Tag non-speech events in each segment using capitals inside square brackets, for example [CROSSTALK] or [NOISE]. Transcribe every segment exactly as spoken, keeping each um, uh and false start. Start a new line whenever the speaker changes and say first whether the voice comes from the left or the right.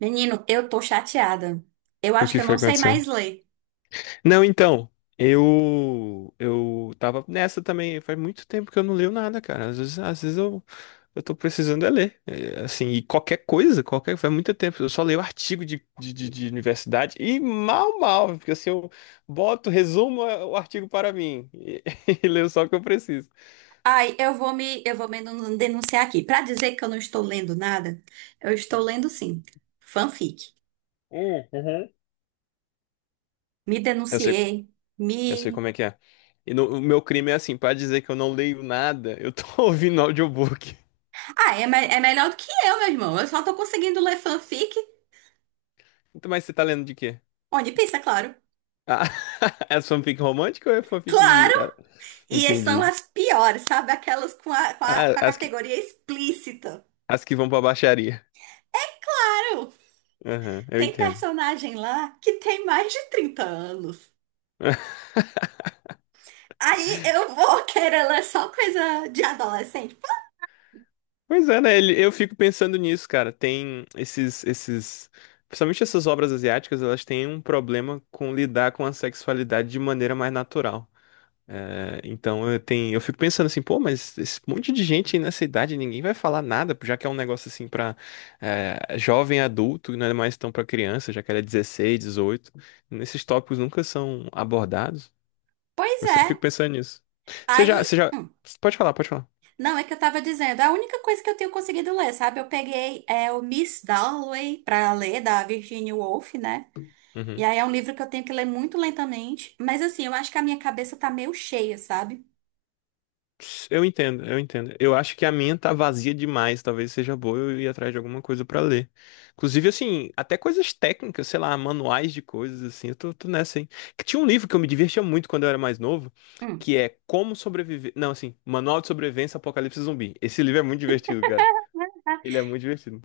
right: Menino, eu tô chateada. Eu
left: O
right: acho que
left: que
right: eu
left: foi
right: não
left: que
right: sei
left: aconteceu?
right: mais ler.
left: Não, então, eu eu tava nessa também, faz muito tempo que eu não leio nada, cara. Às vezes, às vezes eu eu tô precisando é ler. É, assim, e qualquer coisa, qualquer, faz muito tempo, eu só leio artigo de, de, de, de universidade e mal, mal, porque assim, eu boto, resumo é, o artigo para mim e, [LAUGHS] e leio só o que eu preciso.
right: Ai, eu vou me, eu vou me denun- denunciar aqui. Pra dizer que eu não estou lendo nada, eu estou lendo sim, fanfic.
left: Hum, uhum.
right: Me
left: Eu sei,
right: denunciei, me...
left: eu sei como é que é. E no- o meu crime é assim, para dizer que eu não leio nada, eu tô [LAUGHS] ouvindo audiobook.
right: Ah, é, me- é melhor do que eu, meu irmão. Eu só tô conseguindo ler fanfic.
left: Então, mas você tá lendo de quê?
right: Onde pensa, claro.
left: Ah, [LAUGHS] as fanfic romântica ou é fanfic.
right: Claro!
left: Ah,
right: E são
left: entendi.
right: as piores, sabe? Aquelas com a, com a,
left: Ah,
right: com a
left: as que,
right: categoria explícita.
left: as que vão pra baixaria.
right: Claro!
left: Aham, eu
right: Tem
left: entendo.
right: personagem lá que tem mais de trinta anos.
left: [LAUGHS]
right: Aí eu vou [LAUGHS] querer ler só coisa de adolescente?
left: Pois é, né? ele- Eu fico pensando nisso, cara. Tem esses, esses. Principalmente essas obras asiáticas, elas têm um problema com lidar com a sexualidade de maneira mais natural. É, então eu tenho, eu fico pensando assim, pô, mas esse monte de gente aí nessa idade, ninguém vai falar nada, já que é um negócio assim pra é, jovem adulto, e não é mais tão pra criança, já que era dezesseis dezoito. Nesses tópicos nunca são abordados.
right: Pois
left: Eu sempre fico
right: é.
left: pensando nisso. Você já, você
right: Aí.
left: já,
right: Hum,
left: pode falar, pode falar.
right: Não, é que eu tava dizendo. é A única coisa que eu tenho conseguido ler, sabe? Eu peguei é, o Miss Dalloway pra ler, da Virginia Woolf, né? E
left: Uhum.
right: aí é um livro que eu tenho que ler muito lentamente. Mas assim, eu acho que a minha cabeça tá meio cheia, sabe?
left: Eu entendo, eu entendo. Eu acho que a minha tá vazia demais, talvez seja boa eu ir atrás de alguma coisa pra ler. Inclusive, assim, até coisas técnicas, sei lá, manuais de coisas, assim, eu tô, tô nessa, hein. Que tinha um livro que eu me divertia muito quando eu era mais novo,
right: Hum.
left: que é Como Sobreviver. Não, assim, Manual de Sobrevivência Apocalipse Zumbi. Esse livro é muito divertido, ele é muito divertido.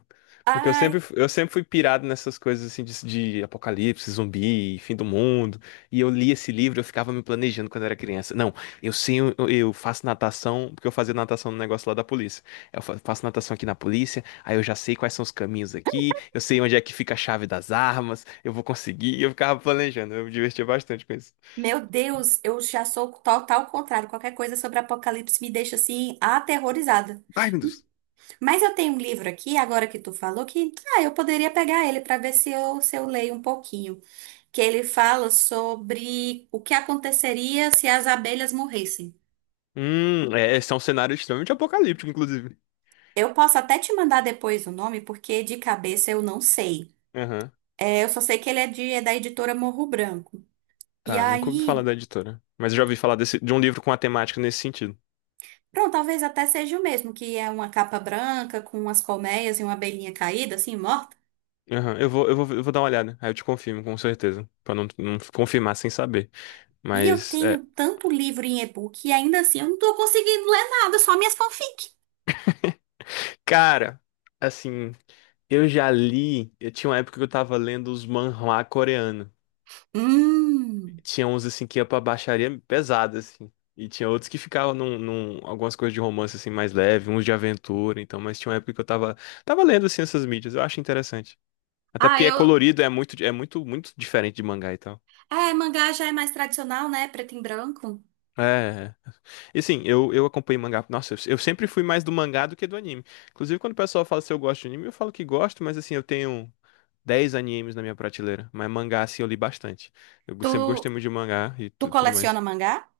left: Porque eu
right: Ai,
left: sempre, eu sempre fui pirado nessas coisas assim de, de apocalipse, zumbi, fim do mundo. E eu li esse livro, eu ficava me planejando quando era criança. Não, eu sei, eu, eu faço natação, porque eu fazia natação no negócio lá da polícia. Eu fa- faço natação aqui na polícia, aí eu já sei quais são os caminhos aqui, eu sei onde é que fica a chave das armas, eu vou conseguir. E eu ficava planejando, eu me divertia bastante com isso.
right: meu Deus, eu já sou total contrário. Qualquer coisa sobre apocalipse me deixa assim, aterrorizada.
left: Ai, meu Deus.
right: Mas eu tenho um livro aqui, agora que tu falou, que ah, eu poderia pegar ele para ver se eu, se eu leio um pouquinho. Que ele fala sobre o que aconteceria se as abelhas morressem.
left: Hum, é, esse é um cenário extremamente apocalíptico, inclusive.
right: Eu posso até te mandar depois o nome, porque de cabeça eu não sei.
left: Aham.
right: É, eu só sei que ele é, de, é da editora Morro Branco. E
left: Tá, nunca ouvi falar
right: aí,
left: da editora. Mas eu já ouvi falar desse, de um livro com a temática nesse sentido.
right: pronto, talvez até seja o mesmo, que é uma capa branca com umas colmeias e uma abelhinha caída, assim, morta.
left: Aham, eu vou, eu vou, eu vou dar uma olhada. Aí eu te confirmo, com certeza. Pra não, não confirmar sem saber.
right: E eu
left: Mas, é.
right: tenho tanto livro em e-book e ainda assim eu não tô conseguindo ler nada, só minhas fanfics.
left: Cara, assim, eu já li. Eu tinha uma época que eu tava lendo os manhwa coreanos.
right: Hum.
left: Tinha uns, assim, que ia pra baixaria pesada, assim. E tinha outros que ficavam num, num- algumas coisas de romance, assim, mais leve, uns de aventura, então. Mas tinha uma época que eu tava, tava lendo, assim, essas mídias. Eu acho interessante. Até
right: Ah,
left: porque é
right: eu.
left: colorido, é muito, é muito, muito diferente de mangá e tal.
right: É, mangá já é mais tradicional, né? Preto e branco.
left: É. É. E sim, eu, eu acompanhei mangá. Nossa, eu, eu sempre fui mais do mangá do que do anime. Inclusive, quando o pessoal fala se eu gosto de anime, eu falo que gosto, mas assim, eu tenho dez animes na minha prateleira. Mas mangá, assim, eu li bastante. Eu sempre
right: Tu,
left: gostei muito de mangá e
right: tu
left: tu- tudo mais.
right: coleciona mangá?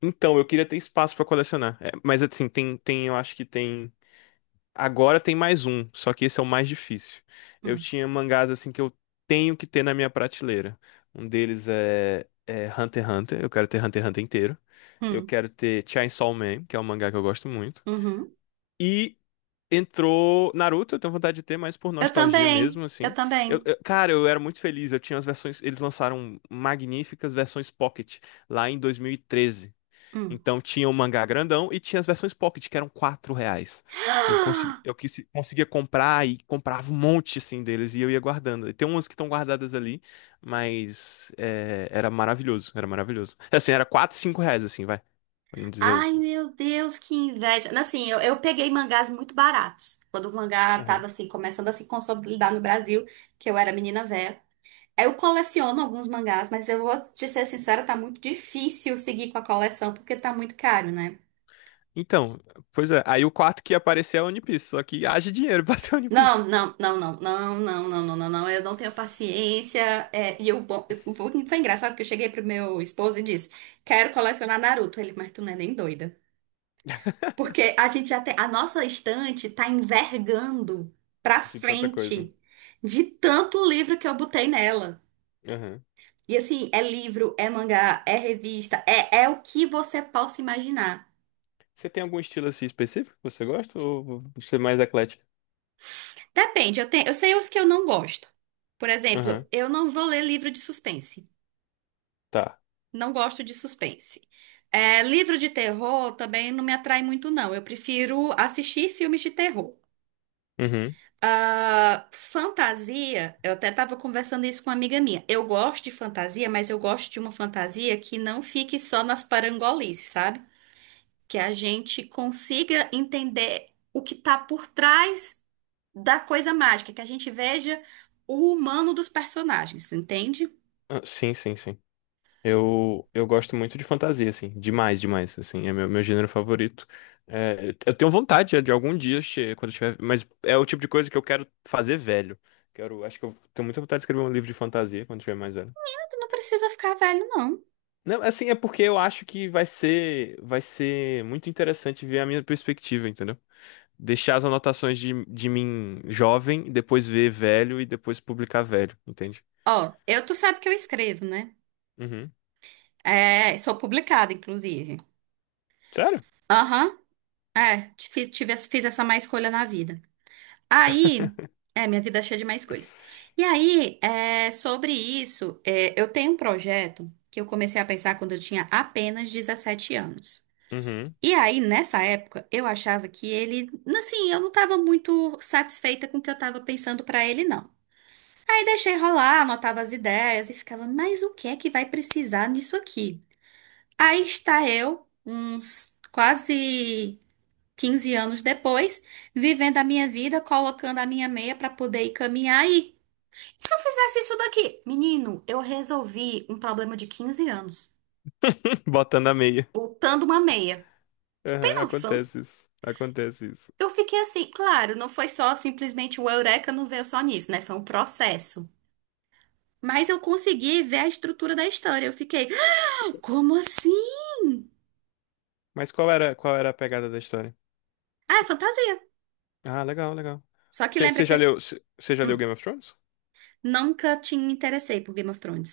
left: Então, eu queria ter espaço pra colecionar. É, mas assim, tem, tem, eu acho que tem. Agora tem mais um, só que esse é o mais difícil. Eu
right: Hum.
left: tinha mangás assim que eu tenho que ter na minha prateleira. Um deles é, é Hunter x Hunter, eu quero ter Hunter x Hunter inteiro. Eu
right: Hum.
left: quero ter Chainsaw Man, que é um mangá que eu gosto muito.
right: Uhum.
left: E entrou Naruto, eu tenho vontade de ter, mas por
right: Eu
left: nostalgia
right: também.
left: mesmo,
right: Eu
left: assim. Eu,
right: também.
left: eu- cara, eu era muito feliz, eu tinha as versões, eles lançaram magníficas versões Pocket lá em dois mil e treze.
right: Hum.
left: Então
right: [GASPS]
left: tinha o mangá grandão e tinha as versões Pocket, que eram quatro reais. Eu, consegui,
right: Ah!
left: eu quis- Conseguia comprar e comprava um monte assim deles e eu ia guardando. E tem umas que estão guardadas ali, mas é, era maravilhoso, era maravilhoso. Assim, era quatro cinco reais, assim, vai. Pra não dizer.
right: Ai,
left: o-
right: meu Deus, que inveja. Assim, eu, eu peguei mangás muito baratos. Quando o mangá
left: Aham.
right: tava assim, começando a se consolidar no Brasil, que eu era menina velha. Eu coleciono alguns mangás, mas eu vou te ser sincera, tá muito difícil seguir com a coleção, porque tá muito caro, né?
left: Então, pois é, aí o quarto que ia aparecer é o One Piece, só que haja dinheiro [LAUGHS] pra ter o One Piece.
right: Não, não, não, não, não, não, não, não, não, não, eu não tenho paciência. é, e eu, bom, eu- foi foi engraçado que eu cheguei pro meu esposo e disse: Quero colecionar Naruto. Ele, mas tu não é nem doida. Porque a gente já tem, a nossa estante tá envergando pra
left: De tanta coisa.
right: frente de tanto livro que eu botei nela.
left: Aham.
right: E assim, é livro, é mangá, é revista, é, é o que você possa imaginar.
left: Você tem algum estilo assim específico que você gosta ou você é mais eclético?
right: Depende, eu tenho, eu sei os que eu não gosto. Por exemplo,
left: Aham.
right: eu não vou ler livro de suspense.
left: Tá.
right: Não gosto de suspense. É, livro de terror também não me atrai muito, não. Eu prefiro assistir filmes de terror.
left: Uhum.
right: Ah, fantasia, eu até estava conversando isso com uma amiga minha. Eu gosto de fantasia, mas eu gosto de uma fantasia que não fique só nas parangolices, sabe? Que a gente consiga entender o que está por trás da coisa mágica, que a gente veja o humano dos personagens, entende?
left: Ah, sim, sim, sim. Eu, eu gosto muito de fantasia, assim, demais, demais, assim, é meu, meu gênero favorito. É, eu tenho vontade de algum dia, che- quando eu tiver, mas é o tipo de coisa que eu quero fazer velho. Quero, acho que eu tenho muita vontade de escrever um livro de fantasia quando eu tiver mais velho.
right: Tu não precisa ficar velho, não.
left: Não, assim, é porque eu acho que vai ser, vai ser muito interessante ver a minha perspectiva, entendeu? Deixar as anotações de, de mim jovem, depois ver velho e depois publicar velho, entende?
right: Ó, eu tu sabe que eu escrevo, né?
left: Uhum.
right: É, sou publicada, inclusive.
left: Sério?
right: Aham, é, ti- fiz, tive, essa- fiz essa má escolha na vida. Aí, é, minha vida é cheia de má escolhas. E aí, é, sobre isso, é, eu tenho um projeto que eu comecei a pensar quando eu tinha apenas dezessete anos.
left: Uhum.
right: E aí, nessa época, eu achava que ele, assim, eu não estava muito satisfeita com o que eu estava pensando para ele, não. Aí deixei rolar, anotava as ideias e ficava, mas o que é que vai precisar nisso aqui? Aí está eu, uns quase quinze anos depois, vivendo a minha vida, colocando a minha meia para poder ir caminhar aí. Se eu fizesse isso daqui? Menino, eu resolvi um problema de quinze anos,
left: [LAUGHS] Botando a meia.
right: botando uma meia. Tem
left: Aham,
right: noção?
left: acontece isso. Acontece isso.
right: Eu fiquei assim, claro, não foi só simplesmente o Eureka não veio só nisso, né? Foi um processo. Mas eu consegui ver a estrutura da história. Eu fiquei, "Ah, como assim?
left: Mas qual era, qual era a pegada da história?
right: Ah, é fantasia.
left: Ah, legal, legal.
right: Só que lembra
left: Você
right: que.
left: já leu, você já leu Game of Thrones?
right: Nunca te interessei por Game of Thrones.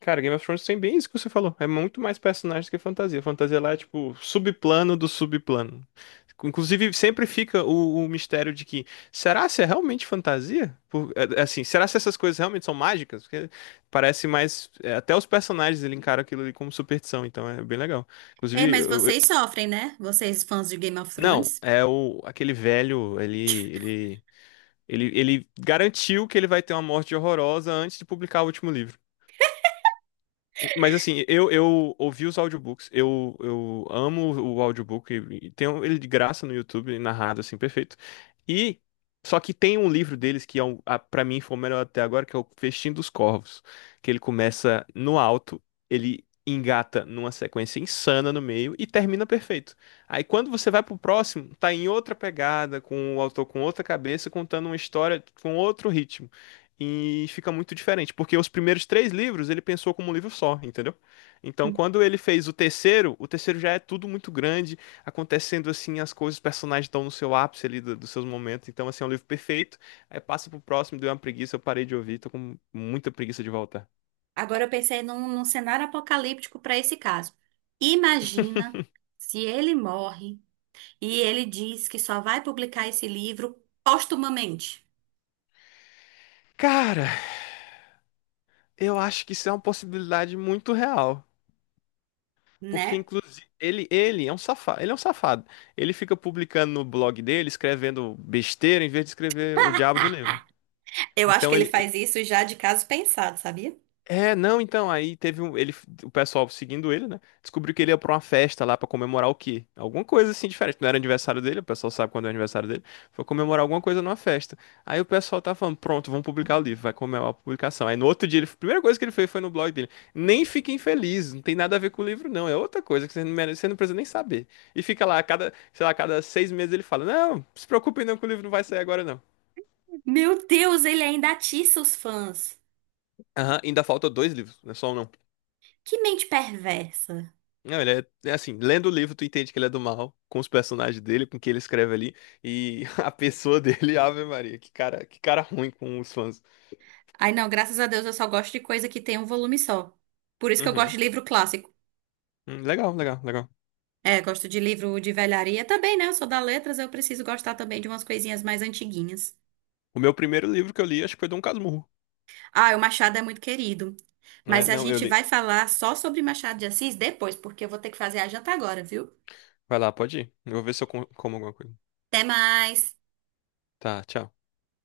left: Cara, Game of Thrones tem bem isso que você falou. É muito mais personagens que fantasia. Fantasia lá é tipo subplano do subplano. Inclusive, sempre fica o, o mistério de que será se é realmente fantasia? Por- é- é assim, será se essas coisas realmente são mágicas? Porque parece mais. É, até os personagens ele encara aquilo ali como superstição, então é bem legal.
right: É,
left: Inclusive,
right: mas
left: eu,
right: vocês sofrem, né? Vocês fãs de Game of
left: Não,
right: Thrones.
left: é o aquele velho, ele, ele, ele, ele garantiu que ele vai ter uma morte horrorosa antes de publicar o último livro. Mas assim, eu, eu ouvi os audiobooks, eu, eu amo o audiobook, e tem um- ele de graça no YouTube, narrado assim, perfeito. E só que tem um livro deles que é um, a, para mim foi o melhor até agora, que é o Festim dos Corvos, que ele começa no alto, ele engata numa sequência insana no meio e termina perfeito. Aí quando você vai pro próximo, tá em outra pegada, com o autor com outra cabeça, contando uma história com outro ritmo. E fica muito diferente, porque os primeiros três livros ele pensou como um livro só, entendeu? Então, quando ele fez o terceiro, o terceiro já é tudo muito grande, acontecendo assim, as coisas, os personagens estão no seu ápice ali do- dos seus momentos. Então, assim, é um livro perfeito. Aí passa pro próximo, deu uma preguiça, eu parei de ouvir, tô com muita preguiça de voltar.
right: Agora eu pensei num, num cenário apocalíptico para esse caso.
left: [LAUGHS]
right: Imagina se ele morre e ele diz que só vai publicar esse livro postumamente,
left: Cara, eu acho que isso é uma possibilidade muito real. Porque,
right: né?
left: inclusive, ele, ele é um safado. Ele é um safado. Ele fica publicando no blog dele, escrevendo besteira, em vez de escrever o diabo do livro.
right: Eu acho que
left: Então,
right: ele
left: ele,
right: faz isso já de caso pensado, sabia?
left: É, não, então, aí teve um, ele, o pessoal seguindo ele, né? Descobriu que ele ia pra uma festa lá pra comemorar o quê? Alguma coisa assim diferente. Não era aniversário dele, o pessoal sabe quando é aniversário dele. Foi comemorar alguma coisa numa festa. Aí o pessoal tá falando, pronto, vamos publicar o livro, vai comemorar a publicação. Aí no outro dia, ele, a primeira coisa que ele fez foi no blog dele. Nem fiquem felizes, não tem nada a ver com o livro, não. É outra coisa que você não, merece- você não precisa nem saber. E fica lá, a cada, sei lá, a cada seis meses ele fala: Não, se preocupem não que o livro não vai sair agora, não.
right: Meu Deus, ele ainda atiça os fãs.
left: Aham, ainda falta dois livros, não é só um, não.
right: Que mente perversa.
left: Não, ele é, é assim, lendo o livro tu entende que ele é do mal, com os personagens dele, com o que ele escreve ali, e [LAUGHS] a pessoa dele, Ave Maria, que cara, que cara ruim com os fãs.
right: Ai, não, graças a Deus eu só gosto de coisa que tem um volume só. Por isso que eu gosto de
left: Uhum.
right: livro clássico.
left: Hum, legal, legal, legal.
right: É, gosto de livro de velharia também, né? Eu sou da letras, eu preciso gostar também de umas coisinhas mais antiguinhas.
left: O meu primeiro livro que eu li, acho que foi Dom Casmurro.
right: Ah, o Machado é muito querido.
left: É,
right: Mas a
left: não, eu
right: gente
left: li.
right: vai falar só sobre Machado de Assis depois, porque eu vou ter que fazer a janta agora, viu?
left: Vai lá, pode ir. Eu vou ver se eu com- como alguma coisa.
right: Até mais!
left: Tá, tchau.